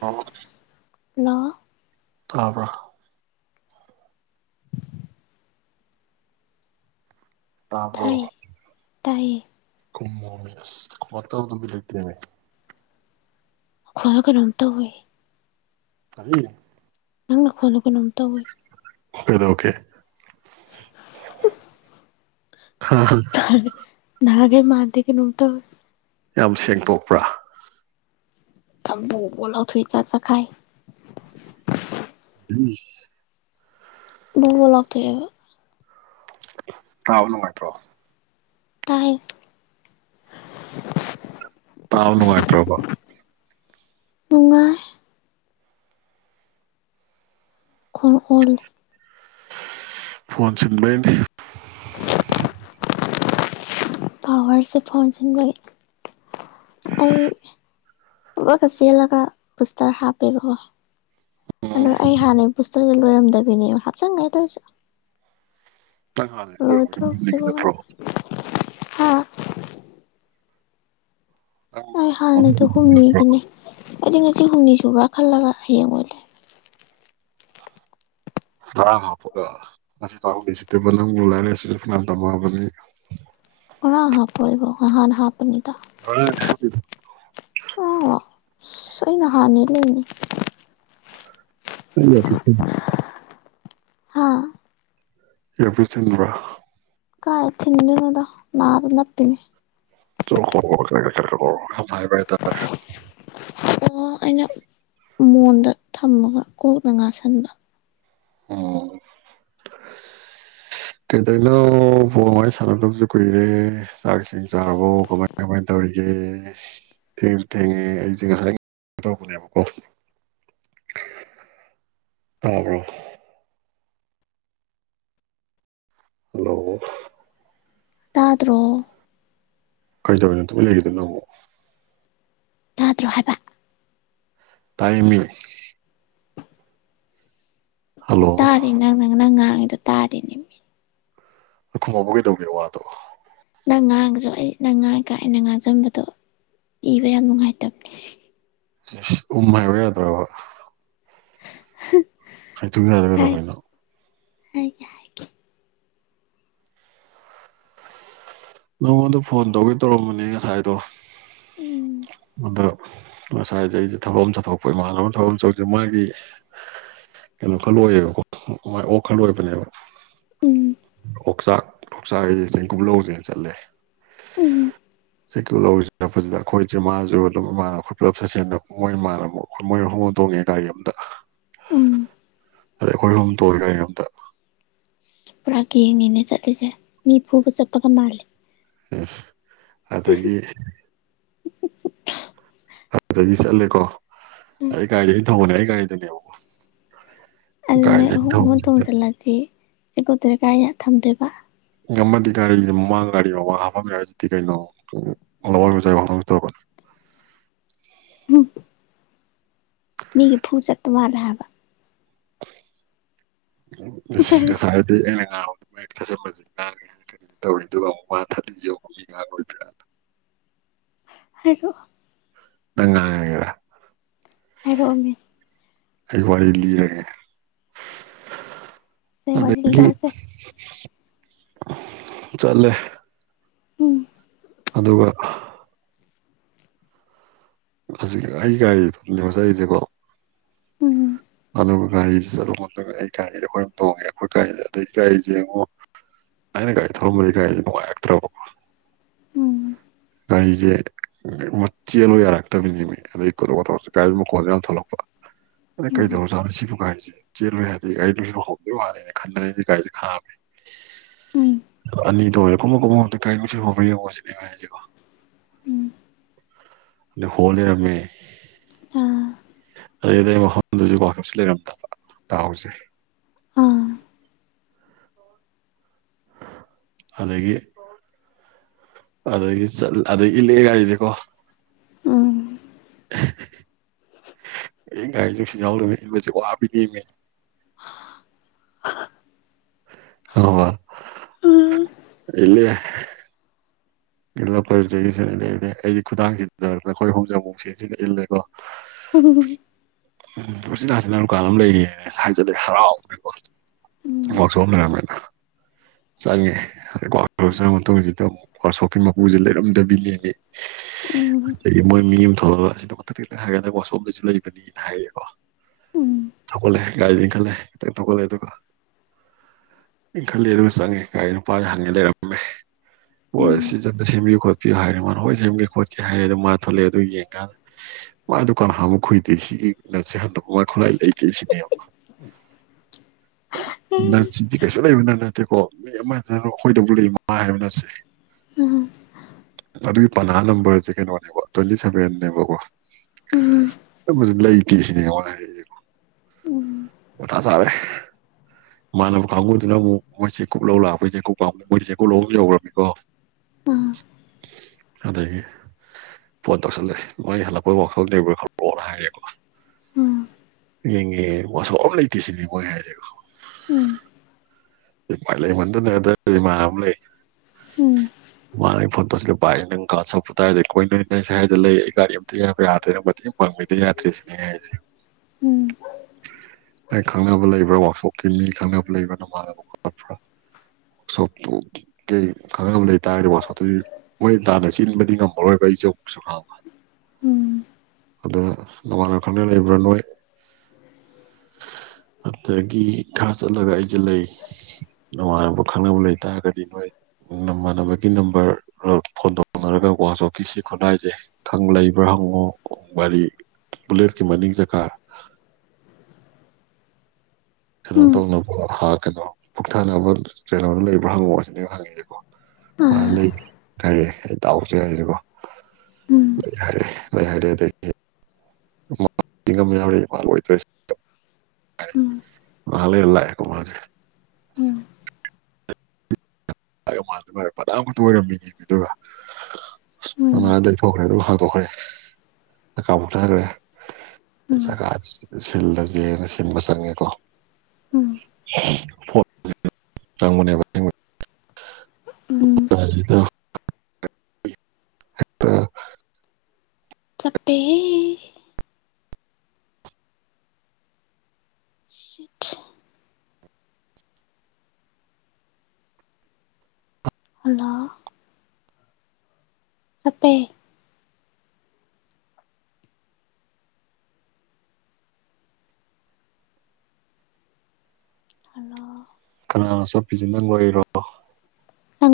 ꯑꯣ ꯍꯜꯂꯣ ꯇꯥꯕ꯭ꯔ ꯍꯩ ꯇꯥꯏꯌꯦ ꯀꯨꯝꯃꯣꯃꯤ ꯑꯁ ꯊꯕꯛ ꯇꯧꯕꯗꯥ ꯂꯩꯇꯦꯅꯦ ꯈꯣꯏꯔ ꯀꯩꯅꯣꯝ ꯇꯧꯋꯦ ꯇꯅꯦ ꯅꯪ ꯅꯥꯈꯣꯟꯗꯣ ꯀꯩꯅꯣꯝ ꯇꯧ ꯀꯩꯗꯧꯀꯦ ꯍꯥ ꯍꯝ ꯅꯥꯒꯦ ꯃꯥꯟꯗꯦ ꯀꯩꯅꯣꯝ ꯇꯧꯏ ꯌꯥꯝ ꯁꯦꯡꯇꯣꯛꯄ꯭ꯔꯥ ꯁꯝꯄꯨ ꯀꯣꯂꯥꯎꯊꯣꯏ ꯆꯥ ꯆꯈꯥꯏ ꯅꯪꯉꯦ ꯕꯨꯕꯣ ꯂꯥꯎꯊ‌ꯣꯑꯦꯕ ꯇꯥꯕ ꯅꯨꯡꯉꯥꯏꯇ꯭ꯔꯣ ꯇꯥꯏ ꯇꯥꯕ ꯅꯨꯡꯉꯥꯏꯇ꯭ꯔꯕ‌ꯣ ꯅꯨꯉꯥꯏ ꯈ‌ꯣꯟ ꯑꯣꯜ ꯐꯣꯟ ꯁꯤꯟꯕꯩꯅꯤ ꯄꯋꯥꯔꯁꯦ ꯐ‌ꯣꯟ ꯁꯤꯟꯕꯩ ꯑꯩ ꯄꯨꯕꯠꯀ ꯆꯦꯜꯂꯒ ꯕꯨꯁꯇꯔ ꯍꯥꯞꯄꯤꯔ‌ꯣꯑꯣ ꯑꯗꯣ ꯎꯝ ꯑꯩ ꯍꯥꯟꯅꯩ ꯕꯨꯁꯇꯔꯖ‌ꯦ ꯂꯣꯏꯔꯝꯗꯕꯤꯅꯦꯕ ꯍꯥꯞꯆꯤꯟꯒ꯭ꯔ‌ꯦ ꯗ‌ꯣꯏꯁꯨ ꯅꯪ ꯍꯥꯟ [unintelligible] ꯅꯠꯇ꯭ꯔꯣ ꯍ [unintelligible] ꯅꯪ ꯑꯩ ꯍꯥꯟꯅꯩꯗ‌ꯣ ꯅꯠꯇ꯭ꯔꯣ ꯍꯨꯝꯅꯤꯒꯤꯅꯦ ꯑꯩꯗꯤ ꯉꯁꯤ ꯍꯨꯝꯅꯤ ꯁꯨꯕ꯭ꯔꯥ ꯈꯜꯂꯒ ꯍꯌꯦꯡ ꯑꯣꯏꯜ ꯂꯩ ꯈꯔ ꯍꯥꯞꯄꯒ ꯑꯁꯤ [unintelligible] ꯅꯪꯕꯨ ꯂꯥꯏꯔꯤꯛ ꯂꯥꯏꯁꯨ ꯐꯅꯥꯌꯝ ꯇꯝꯃꯑꯕꯅꯤ ꯉꯔꯥꯡ ꯍꯥꯞꯄ꯭ꯔ‌ꯣꯏꯕꯣ ꯅꯍꯥꯟ ꯍꯥꯞꯄꯅꯤꯗ [inaudible] [unintelligible] ꯑꯁ ꯑꯩꯅ ꯍꯥꯟꯅꯩ ꯂꯩꯅꯤ ꯅꯪ [inaudible] ꯊꯤꯟꯕ꯭ꯔ‌ꯣ ꯍꯥꯥ ꯏꯌꯥꯔ ꯄꯤꯁ ꯊꯤꯟꯕ꯭ꯔ‌ꯣ ꯀꯥꯏ ꯊꯤꯟꯗ‌ꯣꯏꯅ‌ꯣꯗ ꯅꯥꯗ ꯅꯞꯄꯤꯅꯤ [inaudible] [unintelligible] ꯑꯣ ꯑꯩꯅ ꯃꯣꯟꯗ ꯊꯝꯃꯒ ꯀꯣꯛꯅ ꯉꯥꯁꯟꯕ ꯑꯣ ꯀꯩꯗꯧꯏꯅꯣ ꯐ‌ꯣꯟ ꯋꯥꯔꯤ ꯁꯥꯟꯅꯗꯕꯁꯨ ꯀꯨꯏꯔꯦ ꯆꯥꯛ ꯏꯁꯤꯡ ꯆꯥꯔꯕꯣ ꯀꯃꯥꯏ ꯀꯃꯥꯏꯟ ꯇꯧꯔꯤꯒꯦ ꯊꯦꯡꯖꯨ ꯊꯦꯡꯉꯦ ꯑꯩꯁꯦ ꯉꯁꯥꯏ ꯇꯧꯕꯅꯦꯕꯀꯣ ꯇꯥꯕ꯭ꯔ‌ꯣ ꯍꯜꯂꯣ ꯇꯥꯗ꯭ꯔꯣ ꯀꯩꯗꯧꯔꯤꯅ‌ꯣ ꯇꯨꯃꯤꯟ ꯂꯩꯒꯤꯗꯨꯅ ꯃꯨꯛ ꯇꯥꯗ꯭ꯔꯣ ꯍꯥꯏꯕ ꯇꯥꯏꯌ‌ꯦꯃꯤ ꯍꯜꯂꯣ ꯇꯥꯔꯤ ꯅꯪ ꯅꯪ ꯅꯪ ꯉꯥꯡꯉꯤꯗꯣ ꯇꯥꯗ‌ꯦꯅꯤꯝ ꯑ ꯈꯨꯝꯃꯛꯄ ꯀꯩꯗꯧꯒꯦ ꯋꯥꯗꯣ ꯅꯪ ꯉꯥꯡꯉꯁꯨ ꯑꯩ ꯅꯪ ꯉꯥꯡꯉꯤꯀꯥꯟ ꯑꯩꯅ ꯉꯥꯡꯖꯟꯕꯗꯣ ꯏꯕ ꯌꯥꯝ ꯅꯨꯡꯉꯥꯏꯇꯝ ꯏꯁ ꯎꯝ ꯍꯥꯏꯕ ꯌꯥꯗ꯭ꯔꯕ ꯍꯥ ꯈꯥꯏꯊꯣꯛ ꯌꯥ [unintelligible] ꯀꯩꯗꯧꯕꯩꯅ‌ꯣ ꯍꯥꯏꯒ‌ꯦ ꯍꯥꯏꯒꯦ ꯅꯪꯉꯣꯟꯗ ꯐꯣꯟ ꯇꯧꯒꯦ ꯇꯧꯔꯝꯕꯅꯤ ꯉꯁꯥꯏꯗꯣ ꯎꯝ ꯑꯗ ꯉꯁꯥꯏꯖ‌ꯦ ꯑꯩꯁꯦ ꯊꯕꯛ ꯑꯝ ꯆꯠꯊꯣꯛꯄ ꯏꯃꯥꯟꯅꯕꯝ ꯊꯕꯛ ꯑꯝ ꯆꯧꯖ‌ꯦ ꯃꯥꯒꯤ ꯀꯩꯅꯣ ꯈꯔ ꯂꯣꯏꯌꯦꯕꯀꯣ ꯃꯥꯏ ꯑꯣꯛ ꯈꯔ ꯈꯜꯂꯣꯏꯕꯅꯦꯕ ꯎꯝ ꯑꯣꯛꯆꯥꯛ ꯑꯣꯛꯆꯥꯛ [unintelligible] ꯆꯠꯂꯦ ꯎꯝ [unintelligible] ꯑꯩꯈꯣꯏꯁꯦ ꯃꯥꯥꯁꯨ ꯑꯗꯨꯝꯃꯥꯅ ꯑꯩꯈꯣꯏ ꯄꯨꯂꯞ ꯁꯥꯠꯁꯦꯟꯗ ꯃꯣꯏ ꯏꯃꯥꯅ ꯑꯃꯨꯛ ꯑꯩꯈꯣꯏ ꯃꯣꯏꯑꯍꯨꯝ ꯑꯃ ꯇꯣꯡꯉꯛꯑꯦ ꯒꯥꯔꯤ ꯑꯝꯗ ꯎꯝ ꯑꯗꯩ ꯑꯩꯈꯣꯏ ꯑꯍꯨꯝ ꯇꯣꯡꯉꯦ ꯒꯥꯔꯤ ꯑꯃꯗ ꯑꯁ ꯄꯨꯔꯥꯒꯦꯡꯅꯤꯅꯦ ꯆꯠꯂꯤꯁꯦ ꯃꯤꯐꯨꯕ ꯆꯠꯄꯒ ꯃꯥꯜꯂꯦ ꯑꯗꯒꯤ ꯑꯗꯨꯗꯒꯤ ꯆꯠꯂꯦꯀꯣ ꯑꯩ ꯒꯥꯔꯤ ꯑꯩꯅ ꯊꯧꯕꯅꯦ ꯑꯩ ꯒꯥꯔꯤꯗꯅꯦꯕꯀꯣ ꯑꯗꯨꯅꯦ ꯒꯥꯔꯤꯗ ꯑꯩꯅ ꯑꯍꯨꯝ ꯑꯍꯨꯝ ꯊꯧꯕꯁꯤꯗ ꯊꯣꯡꯁꯤꯜꯂꯗꯤ ꯆꯦꯡꯀꯨꯞꯇꯨꯗꯤ ꯀꯥꯏ ꯊꯝꯗꯣꯏꯕꯥ ꯑꯃꯗꯤ ꯒꯥꯔꯤ ꯃꯃꯥꯡ ꯒꯥꯔꯤ ꯃꯃꯥꯡ ꯍꯥꯞꯐꯝ ꯌꯥꯎꯔꯤꯗꯨꯗꯤ ꯀꯩꯅꯣ ꯂꯋꯥꯏ ꯃꯆꯥꯥꯒꯤ ꯍꯧꯅꯕꯤꯗꯨ ꯇꯧꯔꯛꯀꯅꯣ ꯃꯤꯒ ꯐꯨ ꯆꯠꯄ ꯃꯥꯜꯂꯦ ꯍꯥꯏꯕ ꯏꯁ ꯍꯥꯏꯔꯛꯑꯣ ꯉꯁꯥꯏꯗꯤ ꯑꯩꯅ ꯉꯥꯡꯕꯗ [unintelligible] ꯀꯔꯤ ꯇꯧꯔꯤꯗꯨꯕꯨ ꯃꯥ [unintelligible] ꯍꯥꯏꯔꯛꯑꯣ ꯅꯪ ꯉꯥꯡꯉꯒꯦꯔꯥ ꯍꯥꯏꯔꯛꯑꯣꯃꯤ ꯑꯩ ꯋꯥꯔꯤ ꯂꯤꯔꯒꯦ ꯀꯩ ꯋꯥꯔꯤ ꯑꯗꯒꯤ ꯂꯤꯔꯛꯎꯁꯦ ꯆꯠꯂꯦ ꯎꯝ ꯑꯗꯨꯒ ꯑꯩ ꯒꯥꯔꯤ ꯃꯊꯟꯗꯅꯦꯕ ꯆꯠꯂꯤꯁꯦꯀꯣ ꯎꯝ ꯑꯗꯨꯒ ꯒꯥꯔꯤꯁꯤ ꯆꯠꯂꯣ ꯈꯣꯠꯂꯒ ꯑꯩ ꯒꯥꯔꯤꯗ ꯑꯩꯈꯣꯏ ꯑꯍꯨꯝ ꯇꯣꯡꯉꯦ ꯑꯩꯈꯣꯏ ꯒꯥꯔꯤꯗ ꯑꯗꯩ ꯒꯥꯔꯤꯁꯦ ꯌꯦꯡꯉꯣ ꯑꯩꯅ ꯒꯥꯔꯤ ꯊꯧꯔꯝꯕꯗꯤ ꯒꯥꯔꯤꯁꯦ ꯅꯨꯡꯉꯥꯏꯔꯛꯇ꯭ꯔꯕꯀꯣ ꯎꯝ ꯒꯥꯔꯤꯁꯦ ꯆꯦꯜꯂꯣ ꯌꯥꯔꯛꯇꯕꯤꯅꯦꯃꯤ ꯑꯗꯒ ꯀꯣꯊꯣꯛ ꯀꯣꯊꯣꯛ ꯒꯥꯔꯤ ꯃꯈꯣꯟꯁꯨ ꯌꯥꯝ ꯊꯣꯛꯂꯛꯄ ꯑꯗ ꯎꯝ ꯀꯩꯗꯧꯔꯖꯥꯠꯅꯣ ꯁꯤꯕꯨ ꯒꯥꯔꯤꯁꯦ ꯆꯦꯜꯂꯨ ꯌꯥꯗ꯭ꯔꯦ [unintelligible] ꯍꯧꯔꯝꯗꯣꯏ ꯃꯥꯜꯂꯦ ꯈꯟꯂꯒ ꯑꯩꯁꯦ ꯒꯥꯥꯔꯤꯁꯦ ꯈꯥꯝꯃꯦ ꯎꯝ ꯑꯅꯤꯗꯣ ꯀꯨꯝꯃꯣ ꯀꯨꯝꯃꯣ ꯀꯔꯤꯅꯣ ꯁꯤꯕꯣ ꯌꯦꯡꯉꯣ ꯁꯤꯅꯦ ꯃꯥꯅ ꯍꯥꯏꯁꯤꯀꯣ ꯎꯝ ꯑꯗ ꯍꯣ ꯂꯔꯝꯃꯦ ꯑꯥ ꯑꯗꯨꯗꯩ ꯑꯗꯩ ꯃꯐꯝꯗꯨꯁꯨ ꯋꯥꯛꯁꯣꯞꯁꯨ ꯂꯩꯔꯝꯗꯕ ꯗꯥꯎꯁꯦ ꯑꯥ ꯑꯗꯒꯤ ꯑꯗꯒꯤ ꯆꯠ ꯑꯗꯗꯒꯤ ꯏꯜꯂꯛꯑꯦ ꯒꯥꯔꯤꯁꯦ ꯀꯣ ꯎꯝ ꯑꯗꯩ ꯒꯥꯔꯤꯁꯦ ꯅꯨꯡꯁꯤꯠ ꯌꯥꯎꯗꯕꯩ ꯏꯟꯕꯁꯦ ꯋꯥꯕꯤꯅꯦꯃꯤ ꯑꯗꯨꯒ ꯎꯝ [unintelligible] ꯏꯜꯂꯛꯑꯦ ꯏꯜꯂꯛꯑꯦ ꯑꯩꯁꯦ ꯈꯨꯗꯥꯡꯁꯤꯗꯔꯛꯇꯅꯀꯣ ꯑꯩꯈꯣꯏ ꯑꯍꯨꯝꯁꯦ ꯑꯃꯨꯛ ꯁꯤꯜꯂ ꯁꯤꯜꯂ ꯏꯜꯂꯦꯀꯣ ꯍꯝ ꯎꯆꯤꯟ ꯅꯥꯆꯤꯟꯅ ꯗꯨꯀꯥꯟ ꯑꯃ ꯂꯩꯔꯦꯅꯥ ꯍꯥꯏꯖꯟꯂꯛꯑꯦ ꯍꯔꯥꯎꯗꯅꯀꯣ ꯋꯥꯛꯁꯣꯞ ꯂꯩꯔꯝꯃꯦꯗ ꯆꯪꯉꯦ ꯋꯥꯛꯁꯣꯞ ꯆꯪꯉ ꯃꯇꯨꯡꯁꯤꯗ ꯋꯥꯛꯁꯣꯞꯀꯤ ꯃꯄꯨꯁꯦ ꯂꯩꯔꯝꯗꯕꯤꯅꯦꯃꯤ ꯎꯝ ꯑꯗꯒꯤ ꯃꯣꯏ ꯃꯤ ꯑꯃ ꯊꯣꯛꯂꯛꯑꯒ ꯑꯁꯤꯗ ꯃꯊꯛꯇ ꯈꯤꯇꯪ ꯍꯥꯏꯒꯠꯂꯒ ꯋꯥꯛꯁꯣꯞ ꯑꯝꯁꯨ ꯂꯩꯕꯅꯤ ꯍꯥꯏꯔꯒꯦꯀꯣ ꯎꯝ ꯊꯧꯒꯠꯂꯦ ꯒꯥꯔꯤꯗꯨ ꯏꯟ ꯈꯜꯂꯦ ꯈꯤꯇꯪ ꯊꯧꯒꯠꯂꯦ ꯑꯗꯨꯒ ꯏꯟꯈꯠꯂꯦ ꯑꯗꯨꯒ ꯆꯪꯉꯦ ꯒꯥꯔꯤ ꯅꯨꯄꯥꯗ ꯍꯪꯉꯦ ꯂꯩꯔꯝꯃꯦ ꯎꯝ ꯕ꯭ꯔꯣ ꯎꯝ ꯎꯝ ꯑꯁꯤꯁꯤ ꯑꯝꯇ ꯁꯦꯝꯕꯤꯌꯨ ꯈꯣꯠ ꯄꯤꯌꯨ ꯍꯥꯏꯔꯦ ꯃꯥꯅ ꯍꯣꯏ ꯌꯦꯡꯒꯦ ꯈꯣꯠꯀꯦ ꯍꯥꯏꯔꯦ ꯑꯗꯨ ꯃꯥ ꯊꯣꯛꯂꯛꯑꯦ ꯑꯗꯨ ꯌꯦꯡꯀꯥꯟꯗ ꯃꯥ ꯗꯨꯀꯥꯟ ꯍꯥꯡꯕ ꯀꯨꯏꯗꯦ ꯁꯤ [unintelligible] ꯍꯟꯗꯣꯛ ꯃꯥ ꯈꯨꯠꯂꯥꯏ ꯂꯩꯇꯦꯁꯤꯅꯦ ꯑꯥ ꯑꯥ ꯅꯠꯁꯤꯗꯤ ꯀꯩꯁꯨ ꯂꯩꯕꯅ ꯅꯠ ꯅꯠꯇꯦꯀꯣ ꯃꯤ ꯑꯃꯗ ꯑꯩꯈꯣꯏꯗꯧꯕ ꯂꯩ ꯃꯥ ꯍꯥꯏꯕ ꯅꯠꯁꯦ ꯑꯗꯨꯏ ꯄꯥꯅꯥ ꯅꯝꯕꯔꯁꯦ ꯀꯩꯅꯣꯅꯦꯕ ꯇ꯭ꯋꯦꯟꯇꯤ ꯁꯚꯦꯟ ꯅꯦꯕꯀꯣ [unintelligible] ꯂꯩꯇꯦ ꯁꯤꯅꯦ ꯃꯅꯥ ꯍꯥꯏꯁꯤ ꯃꯊꯥ ꯁꯥꯔꯦ ꯃꯥꯟꯅꯕ ꯀꯥꯡꯕꯨꯗꯨꯅ ꯑꯃꯨꯛ ꯃꯣꯏ ꯆꯦꯡ ꯀꯨꯞ ꯂꯧ ꯂꯥꯛꯄꯩ ꯆꯦꯡ ꯀꯨꯞ ꯀꯥꯡꯕꯨ ꯃꯣꯏꯗꯤ ꯆꯦꯡ ꯀꯨꯞ ꯂꯧ ꯂꯩꯍꯧꯔꯝꯅꯤꯀꯣ ꯑꯥ ꯑꯗꯒꯤ ꯐꯣꯟ ꯇꯧꯁꯜꯂꯛꯦ ꯃꯣꯏ ꯍꯜꯂꯛꯄꯩ ꯋꯥꯛꯁꯣꯞ ꯂꯩꯕ꯭ꯔꯣ ꯈꯣꯠꯄ꯭ꯔꯣ ꯍꯥꯏꯔꯦꯀꯣ ꯎꯝ ꯌꯦꯡꯉꯦ ꯋꯥꯁꯣꯛꯞ ꯑꯝ ꯂꯩꯇꯦ ꯁꯤꯅꯤ ꯃꯣꯏ ꯍꯥꯏꯁꯤꯀꯣ ꯎꯝ ꯎꯄꯥꯏ ꯂꯩꯃꯟꯗꯅ ꯑꯗꯩ ꯏꯃꯥꯟꯅꯕ ꯑꯃ ꯂꯩ ꯎꯝ ꯃꯥꯅ ꯐꯣꯟ ꯇꯧꯁꯤꯒꯦ ꯄꯥꯏ ꯑꯩ ꯅꯪꯒ ꯀꯗꯥꯏ ꯂꯩ ꯑꯈꯣꯏ ꯅꯣꯏ ꯁ꯭ꯋꯥꯏꯗ ꯂꯩ ꯒꯥꯔꯤ ꯑꯝꯇ ꯌꯥꯗ꯭ꯔꯦ ꯃꯇꯦꯡ ꯄꯥꯡꯕꯤꯗ ꯌꯥꯗ꯭ꯔꯦ ꯁꯤꯅꯤ ꯑꯩꯅ ꯍꯥꯏꯁꯦ ꯎꯝ ꯑꯩ ꯈꯪꯅꯕ ꯂꯩꯕ꯭ꯔꯥ ꯋꯥꯛꯁꯣꯞꯀꯤ ꯃꯤ ꯈꯪꯅꯕ ꯂꯩꯕ꯭ꯔ ꯅꯃꯥꯟꯅꯕ ꯁꯣꯞꯇꯨ ꯈꯪꯅꯕ ꯂꯩꯇꯥꯥꯔꯗꯤ ꯋꯥꯛꯁꯣꯞꯇꯨꯒꯤ ꯃꯣꯏ ꯇꯥꯟꯅ ꯆꯦꯟꯕꯗꯤ ꯉꯝꯃꯔꯣꯏꯕ ꯑꯩꯁꯨ [unintelligible] ꯎꯝ ꯑꯗꯥ ꯅꯃꯥꯟꯅ ꯈꯪꯅ ꯂꯩꯕ꯭ꯔꯥ ꯅꯣꯏ ꯑꯗꯥꯒꯤ ꯈꯔ ꯆꯠꯂꯒ ꯑꯩꯁꯦ ꯂꯩ ꯅꯨꯃꯥꯟꯅꯕ ꯈꯪꯅꯕ ꯂꯩꯇꯥꯥꯔꯒꯗꯤ ꯅꯣꯏ ꯅꯃꯥꯟꯅꯕꯒꯤ ꯅꯝꯕꯔ ꯐꯣꯟ ꯇꯧꯅꯔꯒ ꯀꯣ ꯋꯥꯛꯁꯣꯞꯀꯤ ꯁꯤ ꯈꯨꯠꯂꯥꯏꯖꯦ ꯈꯪ ꯂꯩꯕ꯭ꯔꯥ ꯍꯪꯉꯣ ꯒꯥꯔꯤ ꯕꯨꯂꯦꯠꯀꯤ ꯃꯅꯤꯡ ꯆꯀꯥ ꯀꯩꯅꯣ ꯇꯧꯅꯕ ꯍꯥ ꯀꯩꯅꯣ ꯄꯨꯛꯊꯅꯕ ꯀꯩꯅꯣꯗꯨ ꯂꯩꯕ꯭ꯔꯥ ꯍꯪꯉꯛꯑꯣ ꯁꯤꯅꯦꯕ ꯑꯩꯅ ꯍꯪꯉꯤꯁꯦꯀꯣ ꯃꯥ ꯑꯥ ꯂꯩ ꯀꯔꯤ ꯏꯇꯥꯎ ꯎꯝ [unintelligible] ꯎꯝ ꯂꯩ ꯍꯥꯏꯔꯦ ꯂꯩ ꯍꯥꯏꯔꯦ ꯑꯗꯩꯗꯤ [unintelligible] ꯌꯥꯎꯔꯤ [unintelligible] ꯎꯝ ꯉꯍꯥꯛ ꯂꯩꯔ ꯂꯥꯛꯑꯦꯀꯣ ꯃꯥꯁꯦ ꯎꯝ [unintelligible] ꯂꯨꯄꯥ ꯇꯔꯥ ꯀꯨꯟꯈꯛꯇ ꯑꯣꯏꯔꯝꯃꯤꯅꯦꯃꯤ ꯑꯗꯨꯒ ꯃꯅꯥ ꯂꯩꯊꯣꯛꯈ꯭ꯔꯦ ꯑꯗꯨꯒ ꯍꯥꯡꯇꯣꯛꯈ꯭ꯔꯦ ꯆꯀꯥ ꯃꯨꯊꯈ꯭ꯔꯦ ꯎꯝ ꯎꯝ ꯆꯀꯥ ꯁꯤꯜꯂꯁꯦꯅ ꯁꯤꯟꯕ ꯆꯪꯉꯦꯀꯣ ꯎꯝ ꯐꯣꯠ [unintelligible] ꯆꯪꯕꯅꯦꯕ ꯑꯁꯦꯡꯕ ꯎꯝ [unintelligible] ꯑꯥ ꯆꯞꯄꯦ [unintelligible] ꯅꯥ ꯆꯞꯄꯦ ꯍꯜꯂꯣ ꯀꯅꯥ [unintelligible] ꯅꯪ